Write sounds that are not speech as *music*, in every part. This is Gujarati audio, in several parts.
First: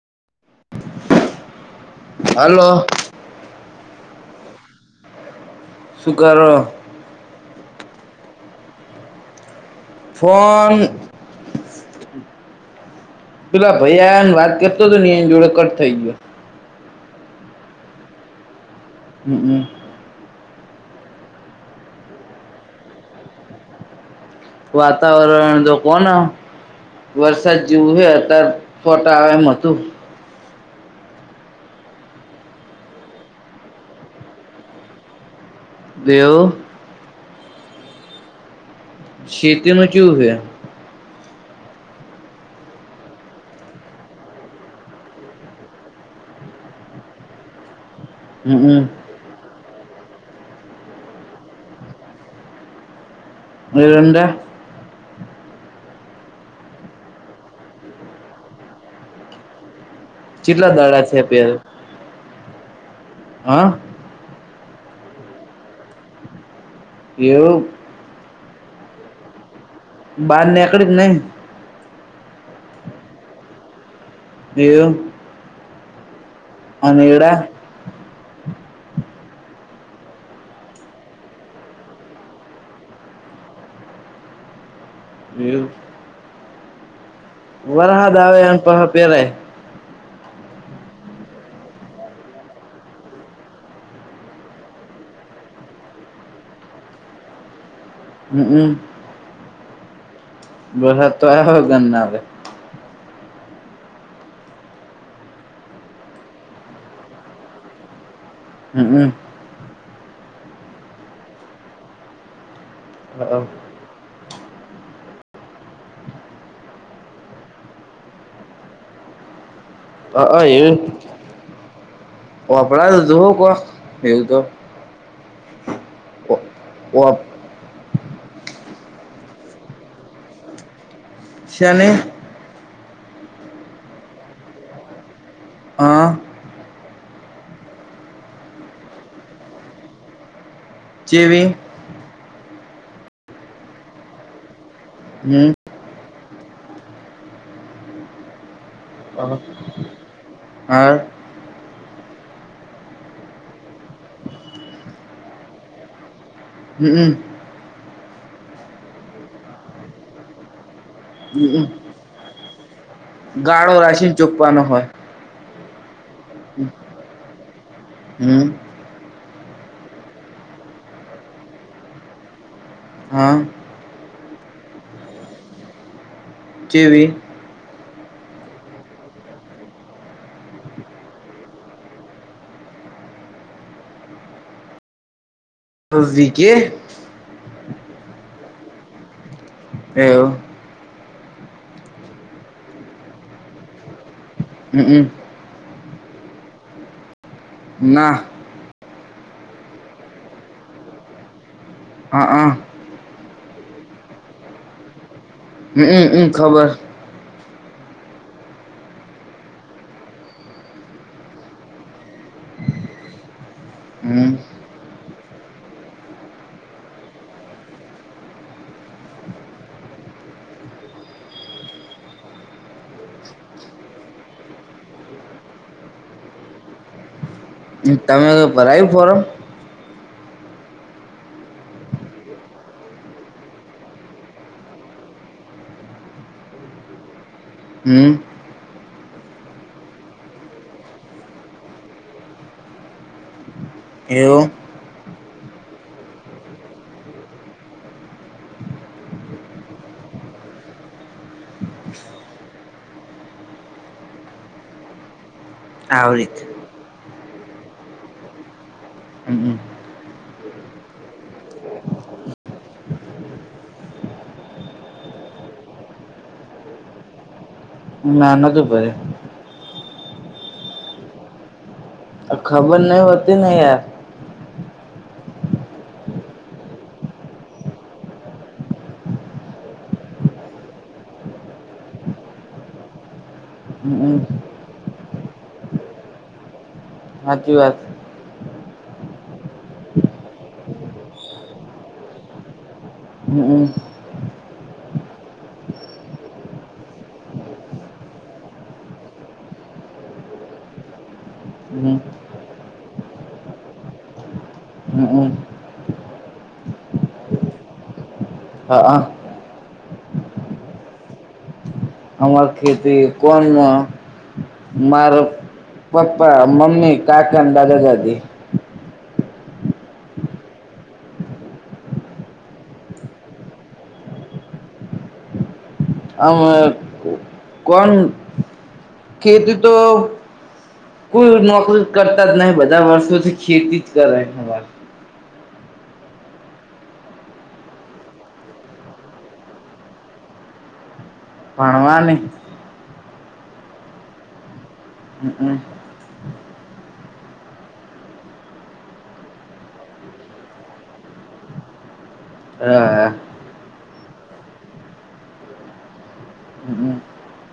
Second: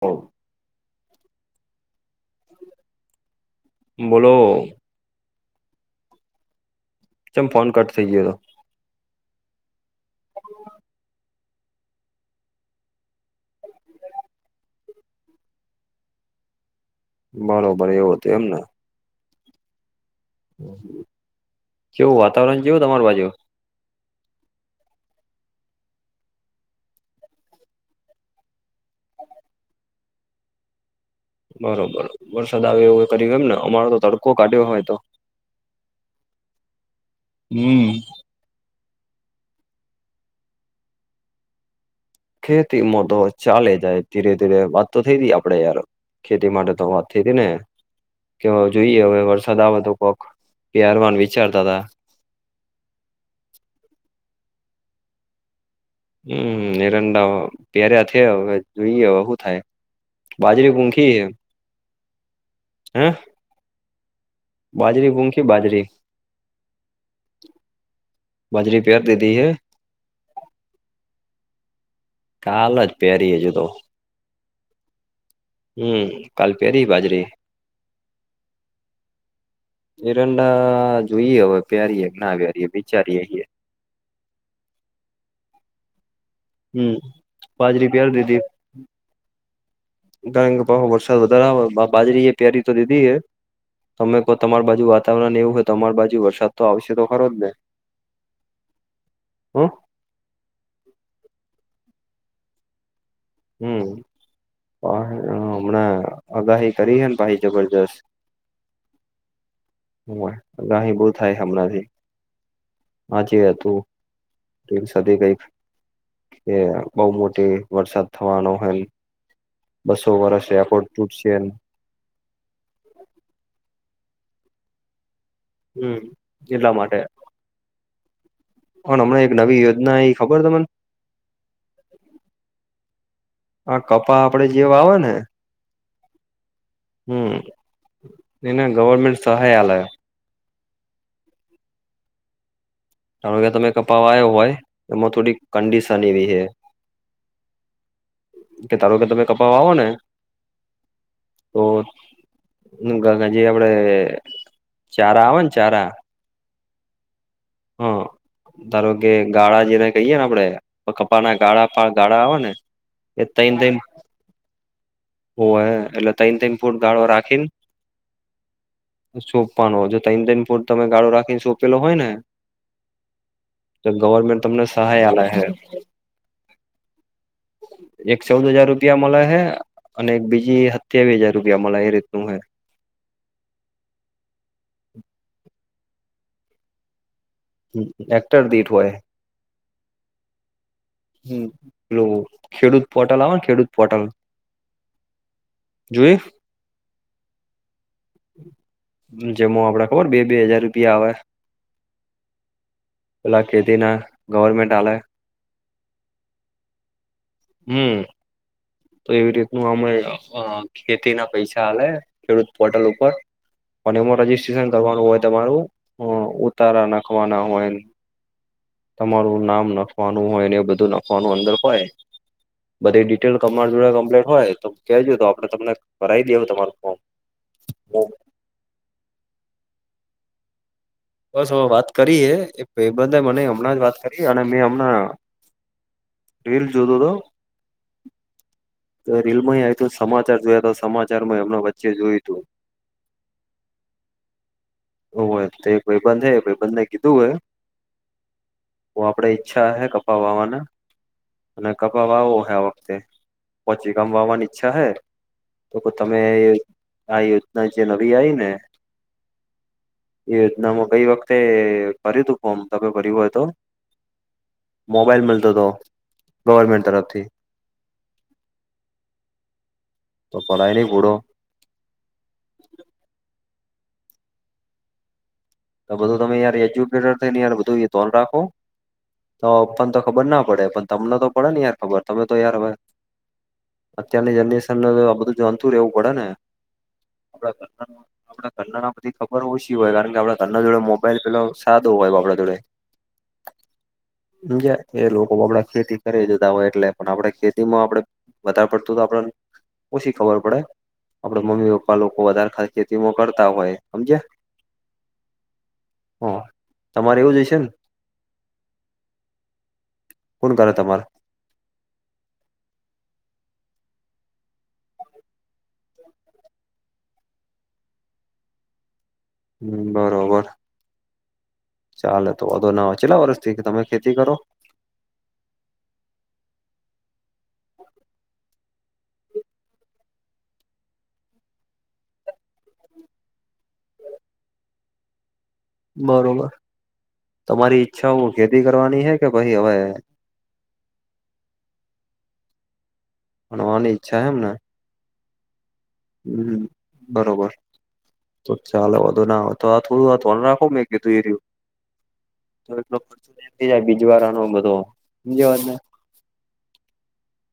હ. હાલો. બોલો. શું કરો? જેમ ફોન કટ થઈ ગયો હતો. ફોન પેલા ભૈયાને વાત કરતો તો, એન જોડે કટ થઈ ગયો. બરોબર એવુ હતું એમને. હમ્મ. કેવુ વાતાવરણ જોયું તમારે બાજુ? વાતાવરણ તો કોણ વરસાદ જેવું હે, અત્યારે છાંટા આવે એમ નથી. બરોબર, વરસાદ આવેયો, એ કરી એમને અમારે તો તડકો કાઢ્યો હતો. *unintelligible* હમ્મ. *unintelligible* ચેવુ હે ખેતીમાં તો ચાલે જાય ધીરે ધીરે વાત તો થઈ તી આપડે યાર ખેતી માટે તો વાત થઈ તી ને કે જોઈએ હમ હવે વરસાદ આવે તો કોક પ્યારવાનું વિચારતા તા *inaudible* એરંડા માં *unintelligible* છે હવે જોઈએ હવે શું થાય? બાજરી કેટલા દાડા પૂંખી છે હૈ પેર હા હા? બાજરી પૂંખી બાજરી એવું? બાજરી પેયર દીધી હે બહાર નેકળી કે નહી? કાલ જ પહેરી હજુ તો *inaudible* હમ્મ કાલ પેરી અને બાજરી એડા એરંડા જોઈએ હવે *unintelligible* વિચારીએ‌ હીએ *unintelligible* હમ્મ વરહાદ આવે એમ *unintelligible* *inaudible* વરસાદ વધારે આવે બાજરી એ *unintelligible* તો દીધી એ તમે કો તમાર બાજુ વાતાવરણ એવું હોય તો તમાર બાજુ વરસાદ તો આવશે તો ખરો જ ને હમ્મ હમ્મ? વરહાદ તો આવે કેમ નો આવે. હમ્મ *unintelligible* હમણાં આગાહી કરી હે ન પાહી જબરજસ્ત હમ્મ અ હોવે અગાહી બહું થાય હમણાંથી હાચી હમ વાતો *unintelligible* એ બહુ મોટી વરસાદ થવાનો હોય. *inaudible* પણ તૂટશે ને હમ્મ એટલા માટે પણ હમણા એક નવી યોજના આવી ખબર તમને? શેની? આ કપા આપડે જે વાવો ને હા હમ્મ એન ગવર્મેન્ટ સહાય આલે ચેવી? હવે તમે કપા વાઈવો હોય હમ *unintelligible* સારી એવી હે કે ધારો કે તમે કપા વાવો ને હા તો *unintelligible* જે આપડે ચારા આવે ને ચારા હમ્મ હા ધારો કે ગાળા જેને કહીયે ને આપણેે કપાના ગાળા પણ ગાળા આવે ને એ તન તન ગાળો રાખીને ચોપવાનો હોય હોવે એટલે તૈન તન ફૂટ ગાળો રાખીને હમ સોંપવાનો હોય, તન તન ફૂટ ગાળો રાખીને સોંપેલો હોય ને. હા. તો ગવર્મેન્ટ તમને સહાય આલે હે. ચેવી. એક ચૌદ હજાર રૂપિયા મળે હે, અને એક બીજી હત્યાવી હજાર રૂપિયા મળે એ, રીતનું હે. વિધે હેક્ટર દીઠ હોય. એવુ. હમ, પેલું ખેડૂત પોટલ આવે ને, ખેડૂત પોટલ. હમ. જોયું. ના. જેમ આપડે ખબર બે-બે હજાર રૂપિયા આવે. હા, અ પેલા ખેતી ના ગવર્મેન્ટ આલે. હમમ, હમ ખબર. હમ. તો એવી રીતનું આમ ખેતી ના પૈસા આલે, ખેડૂત પોર્ટલ ઉપર અને એમાં હમ રજીસ્ટ્રેશન કરવાનું હોય, તમારું ઉતારા નાખવાના હોયને. તમારું નામ નખવાનું હોય ને, એ બધું નખવાનું અંદર હોય. બધી ડિટેલ તમારી જોડે કમ્પ્ટ હોય તો, કજ તો આપડે તમને કરાવી દેવા તમારું ફોર્મ. હું તમે તો ભરાયું ફોરમ? બસ વાત કરીએ, એક ભાઈબંદે મને હમણાં જ વાત કરી અને મેં હમણાં. રીલ જોતો તો. હમ. તો રીલ માંય સમાચાર જોયા તો, સમાચાર માં એમના વચ્ચે જોયું તું. એવું. ઓ તો ભાઈબંધ હૈ, ભાઈબંધ ને કીધું હૈ. આપડે ઈચ્છા હે, કપા વાવાના. અને કપા વાવો હ, આ વખતે પીચ ગામ વાવાની ઈચ્છા હૈ. તો તમે આવરી આ યોજના જે નવી આઈ ને. હમ. એ યોજનામાં ગઈ વખતે ભર્યું તું, ફોર્મ તમે ભર્યું હોય તો. મોબાઈલ મળતો તો, ગવર્મેન્ટ તરફથી. ના નતો ભર્યું. તો ભલાય નહી ગૂડો. ખબર નહી હોતી ને યાર. તો બધું તમે યાર એજ્યુકેટ થઈ ને, એ બધું ધોન રાખો. તા પપ્પા ન તો ખબર ના પડે, પણ તમને તો પડે ને યાર ખબર, તમે તો યાર હ હમ અત્યારની જનરેશનને આ બધું જોનતું રેએવું પડે ને. આ સાચી વાત આપડા ઘરના પધી ખબર ઓછી હોય, કારણ કે આપડા ઘરને જોડે મોબાઈલ પેલો સાદો હોય, બાપડા જોડે. હમ. જ એ લોકો આપડા ખેતી કરે જતા હોય, એટલે પણ આપડે ખેતી માં આપડે વધાર પડતું તો આપડન ઓસી ખબર પડે, આપડે હમ મમ્મી-પપ્પા લોકો વધારે ખેતીમાં કરતા હોય, હમજ્યા? હ, હમ. હ, તમારે એવું જ હશે ને. હા, હા. કુણ કર તમારુ? હમાર ખેતી કોણ અ માર પપ્પા, મમ્મી, કાકાન, દાદા-દાદી. હમ, બરોબર. ચાલે તો વાધો ના આવે, કેટલા વર્ષથી તમે ખેતી કરો? અમે કોણ? ખેતી તો કોઈ નોકરી કરતા જ નહી, બધા વર્ષોથી ખેતી જ કરે. બરોબર તમારી ઈચ્છા, હું ખેતી કરવાની હે કે પહી હવે ભણવાની. ભણવાની ઈચ્છા હ એમ ને. હમ, હમ. હમ, બરોબર. તો ચાલે વોધો ના આવે તો, આ થોડું આ ધોન રાખો, મે કીધું એ રહ્યું. તો એટલો હા ખર્ચો જાય, બીજી વાર આનો બધો બીજ વાત ને. હમ, હમ.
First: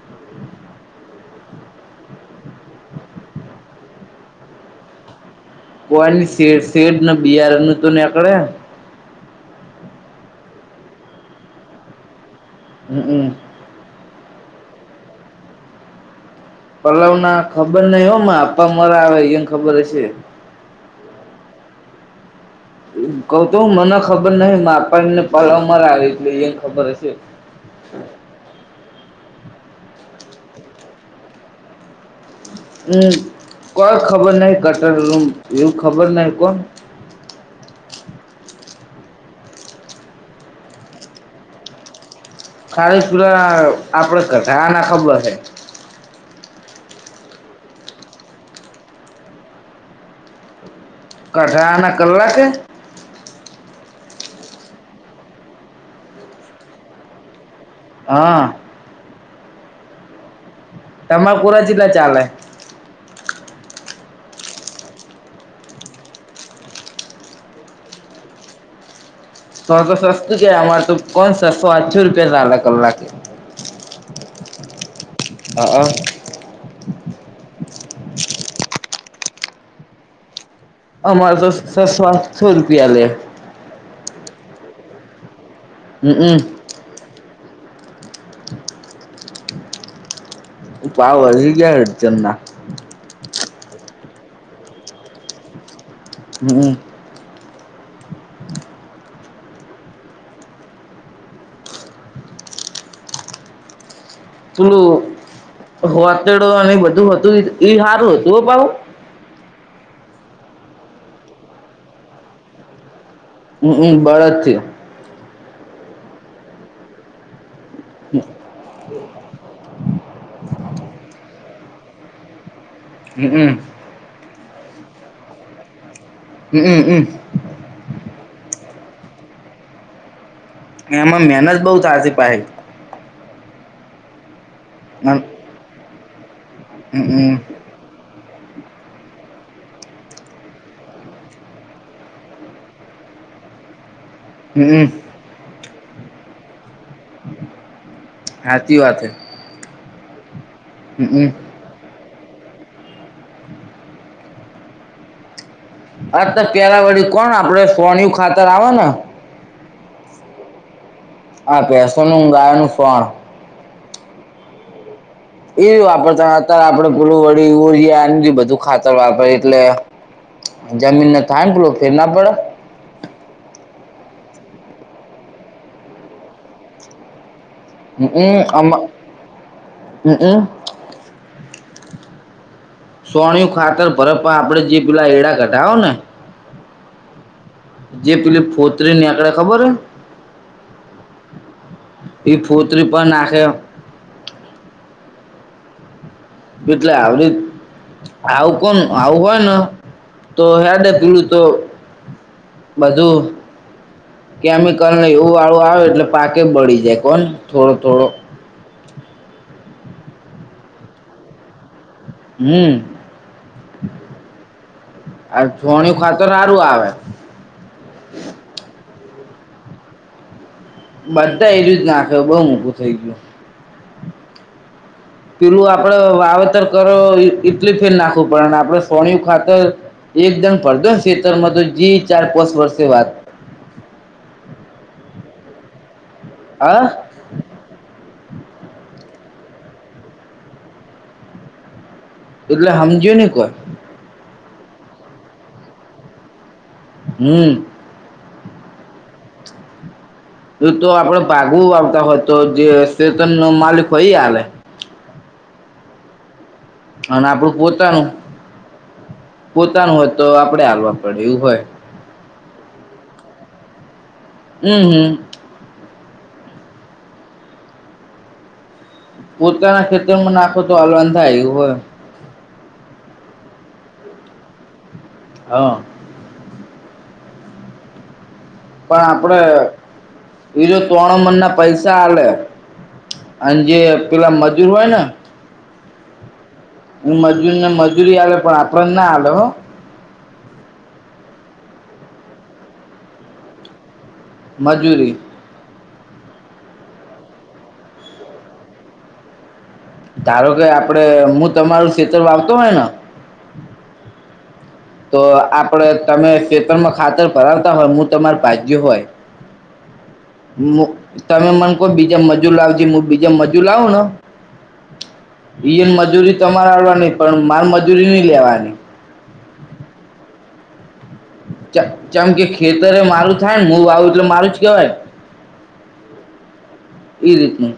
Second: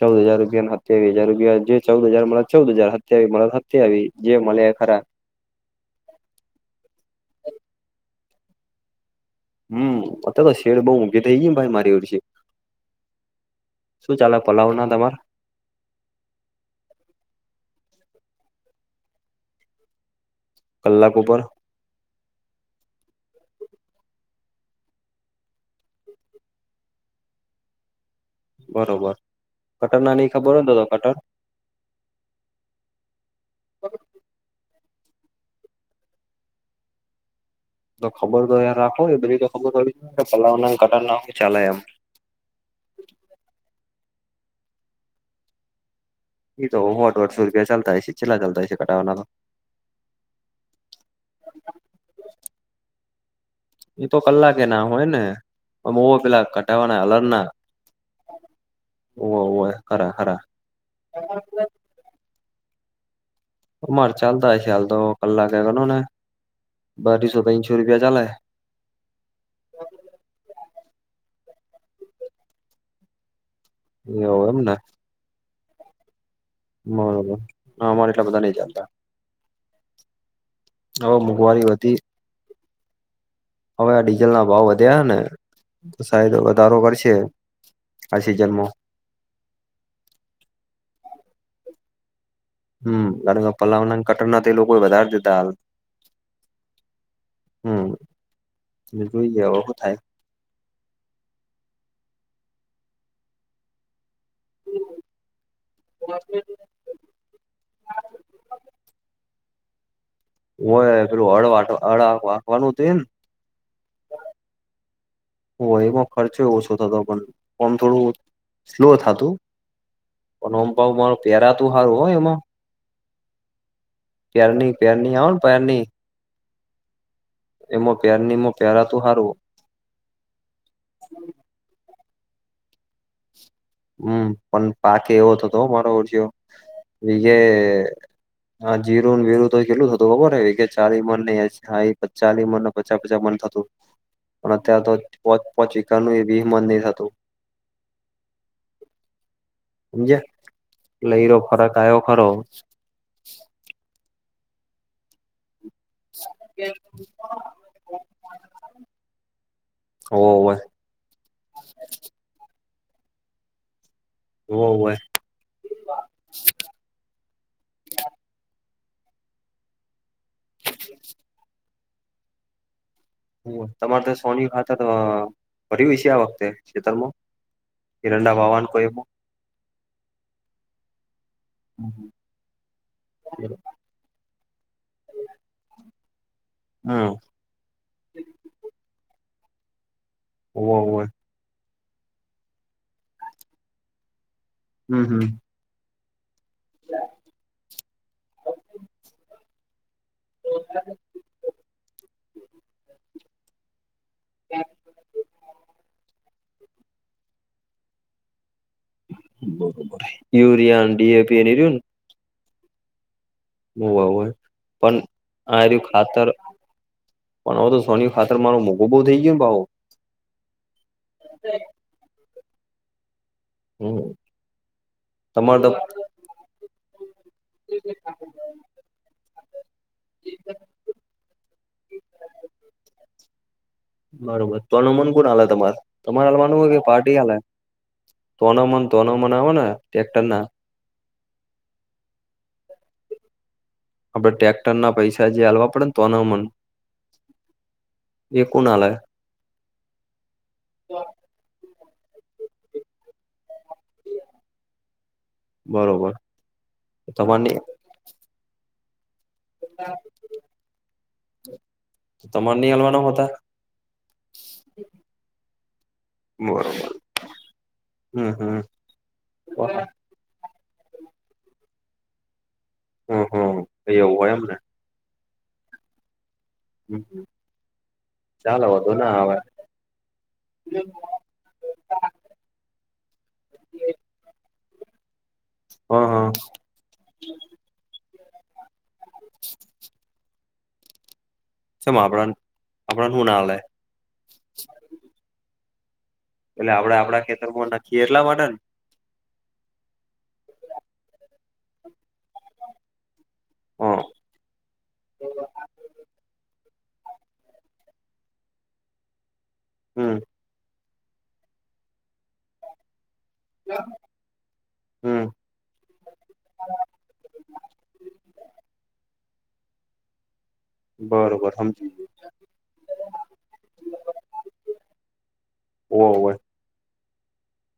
ચૌદ હજાર રૂપિયા નું હજાર રૂપિયા, જે ચૌદ હજાર મળે, ચૌદ હજાર. સત્યાવી મળે તો, સત્યાવી જે મળે એ ખરા. કોઈની શે શેડ નું બિયારણનું તો નેકળે. હમ, અત્યારે તો શેડ બઉુ ઊઘી થઇ ગયા ભાઈ. હમ, હ. શું ચાલે પલાવના તમાર? પલાવના ખબર નઈ હોમાં અપ્પા મરાવે ઇયોન ખબર હશે. કલાક ઉપર? કેવતો, હું મન ખબર નહીં માં પપ્પા એમને પલવ મરાવે, એટલે એમ ખબર હશે. બરોબર, કટરના ની ખબર હોતો તો કટર? હમ, કોઈ ખબર નહીં, કટરનું એવું ખબર નહી કોણ તો ખબર તો યાર રાખો બધી તો ખબર પડી છે કે, પલાવના કટરના ચલે એમ. ખાલી પુરા આપડ ના ખબર હે. એ તો હો ડોડસો રૂપિયા ચાલતા હશે, ચેટલા ચાલતા હશે, કાઢવાના તો‌. કઢાઆના કલાકે? એતો કલાકે ના હોયને, અમો પેલા ક્ઢઆવાના હાલરના. હા. હોવે, હોવે, ખરા-ખરા. તમાર કોરે ચેટલા ચાલે? અમારે ચાલતા હશે, હાલતો તો કલાકે ગનોને અઢીસો-તનસો રૂપિયા ચાલે. તોતો સસ્તું કેવાય અમાર તો કોણ સસ્સો-આઠસો રૂપિયા ચાલ કલાકે એવુ એમને. હઅ *unintelligible* બરોબર, અમાર એટલા બધા નહી ચાલતા. હવે અમાર તો મોંઘવારી વધી સસ્સો-આઠસો રૂપિયા લે. હવે આ ડીઝલના ભાવ વધ્યા હને તો સાયદ હમમ દરો વરશે આ સિજન મોં ભાવ વધી ગ્યા અડચનના હમ્મ ગાડીના પલાવના ન કટરના તો એ લોકો વધારે દેતાઆલ હં હં જોઈએ ઓવે હું થાય થોડુ હોતળો અને બધું હતું ઇ હારું હતું હો પાહુ હોયે પેલું હળ વાટ *unintelligible* તે ન હં ઈ બળદથી હોળીમાં ખર્ચોય ઓછો થતો પન ઓમ થોડું સ્લો થાતું પન ઓમ પાવ માર પેરાતુ હારું હો એમાં હં હં પેરની પેરની આવન પેરની હમ્મ હં હં એમ પેરની મો પેરાતુ હારું એમાં મેનત બઉ થાય સે પાહી હમ્મ પન પાકે એવો થતો હં મારો *unintelligible* વીજે હમમ હા જીરું ન વિરું તો કેટલુ હતું ખબરે *unintelligible* ચાલી મન પચા પચા મન થતું પણ અત્યારે હમમ તો પોચ પોચ એકરનુંય વિહ મન ની થતું હાચી વાત છે. હમજ્યા એટલે એરો ફરક આયો ખરો આ તો પેલા આપડે વળી કોણ આપડે સોણયુ ખાતર આવે ન હોવે હા ભેસોનું ન ગાયોનું સોણ હોવે એય વાપરતા હતા આપણેે ફુલું વળી ઉરયા નજી બધું ખાતર વાપરે એટલે જમીનને થાય ને પેલુ ફેર ના પડે તમારે તો સોણીયુ ખાતર તો પડ્યુ અશે આ વખતે ખેતરમાં કિરણના હમમ આમાં હમમ *unintelligible* સોણીયુ ખાતર ભરે પણ આપડે જી પેલા એળા કઢાવ ને હં જે પેલી ફોત્રી નેકળે ખબર એ હોવે હોવે ઇ ફોત્રી પન નાખે હં હં *unintelligible* આવું કોમ આવું હોય ન તો હેડે પીડુ તો બધું કેમિકલને એવું વાળું આવે એટલે પાકે બળી જાય કોન થોડો થોડો યુરિયા ન ડી એ પી ને એ રયુ ન હં *unintelligible* હોય પન આ આરયુ છોણિયું ખાતર સારું આવે પણ ઓ તો સોણીયુ ખાતર મારુ મોંઘુ બવ થઈ ગયુ ને ભાવ બધા *unintelligible* નાખે બઉ મોઘું થઇ ગયું હમ તમારે પેલું તો આપડે વાવેત કરો ઇટલી ફેલ નાખવું પડે ન આપડે સોણયું ખાતર એકદમ પરદસ તેતર મા ત જી ચાર પસ વર્ષે વાત બરોબર, તણુ મન કોન આલે તમાર તમારે આલવા નું હોય હા કે પાર્ટી આલે. તોનો મન તોનો મનાવો ને ટેક્ટરના એટલે હામજ્યું ને કોઈ, આપડે ટ્રેક્ટર ના પૈસા જે આલવા પડે ને તોના મન, હમ, એ કોણ આલે? એ તો આપડે ભાગવું આવતા હોય તો જે શેતન માલિક હોય ઈ આલે, બરોબર. અને તમાર ની આપણું પોતાનું પોતાનું હોય તો આપડે આલવા પડે એવું હોય. તમાર ની હાલવાના હોતા અ હ, બરોબર હમ હમ, પોતાના ખેતરમાં નાખો તો આલવાં નુ થાય એવું હોય. હ, હ તે એવું હોય એમને, હા, હમ હમ, પણ આપડે એ જો ત્રણ મનના પૈસા આલે, અન જે પેલા મજૂર હોય ને, હ હા, મજુરીને મજૂરી આલે પણ આપડે ના આલે હ, ચેમ આપણા ન આપણા ન હુના આલે, મજૂરી, એટલે આપડે આપડા ખેતરમાં નાખીએ એટલા માટે ને, ધારો કે આપડે હું તમારું ષેતર વાવતો હોય ને, હા, તો આપડે તમે ખેતરમાં ખાતર ભરાવતા હોય હું તમારે ભાગ્યુ હોય હમ, મુ તમે મને કહ બીજા મજુ લાવજે હુ બીજા મજુર લાવું ને હમ ઈય મજૂરી તમારે આલવા ની પણ માલ મજૂરી નઈ લેવાતી. બરોબર ચ સમજી ચમ કે ખેતરે એ મારું થાય ને હું વાવું એટલે મારું જ કેવાય. ઓવ હોય, ઈ રીતનું,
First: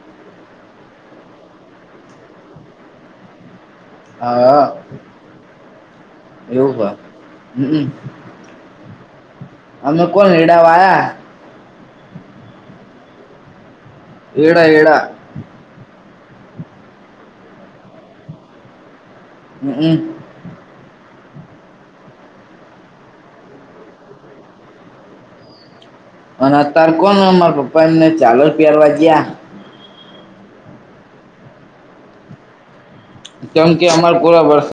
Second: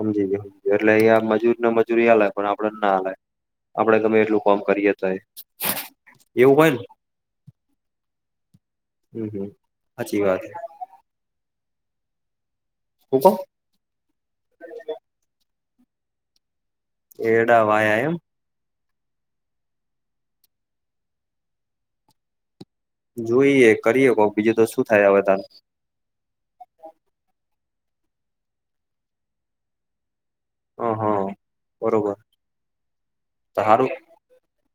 હમજી ગયો એટલે અહીંયા મજૂર ને મજૂરી આલે પણ આપડે ના આલાય. આપડે ગમે એટલું કોમ હા કરીએ તો એ એવું હોય ને, હમ, હમ હમ અમને કો સાચી વાત એડા વાયા, હું કો, એડા એડા, એડા વાયા એમ, હ હમ, જોઈએ કરીએ કોક બીજું તો શું થાય હવે તાર, અને અત્યાર કોણ અમારા પપ્પા ને ચાલો જ પ્યરવા ગયા. હ હા બરોબર, કેમ કે, સારું અમાર પૂરા વર્ષ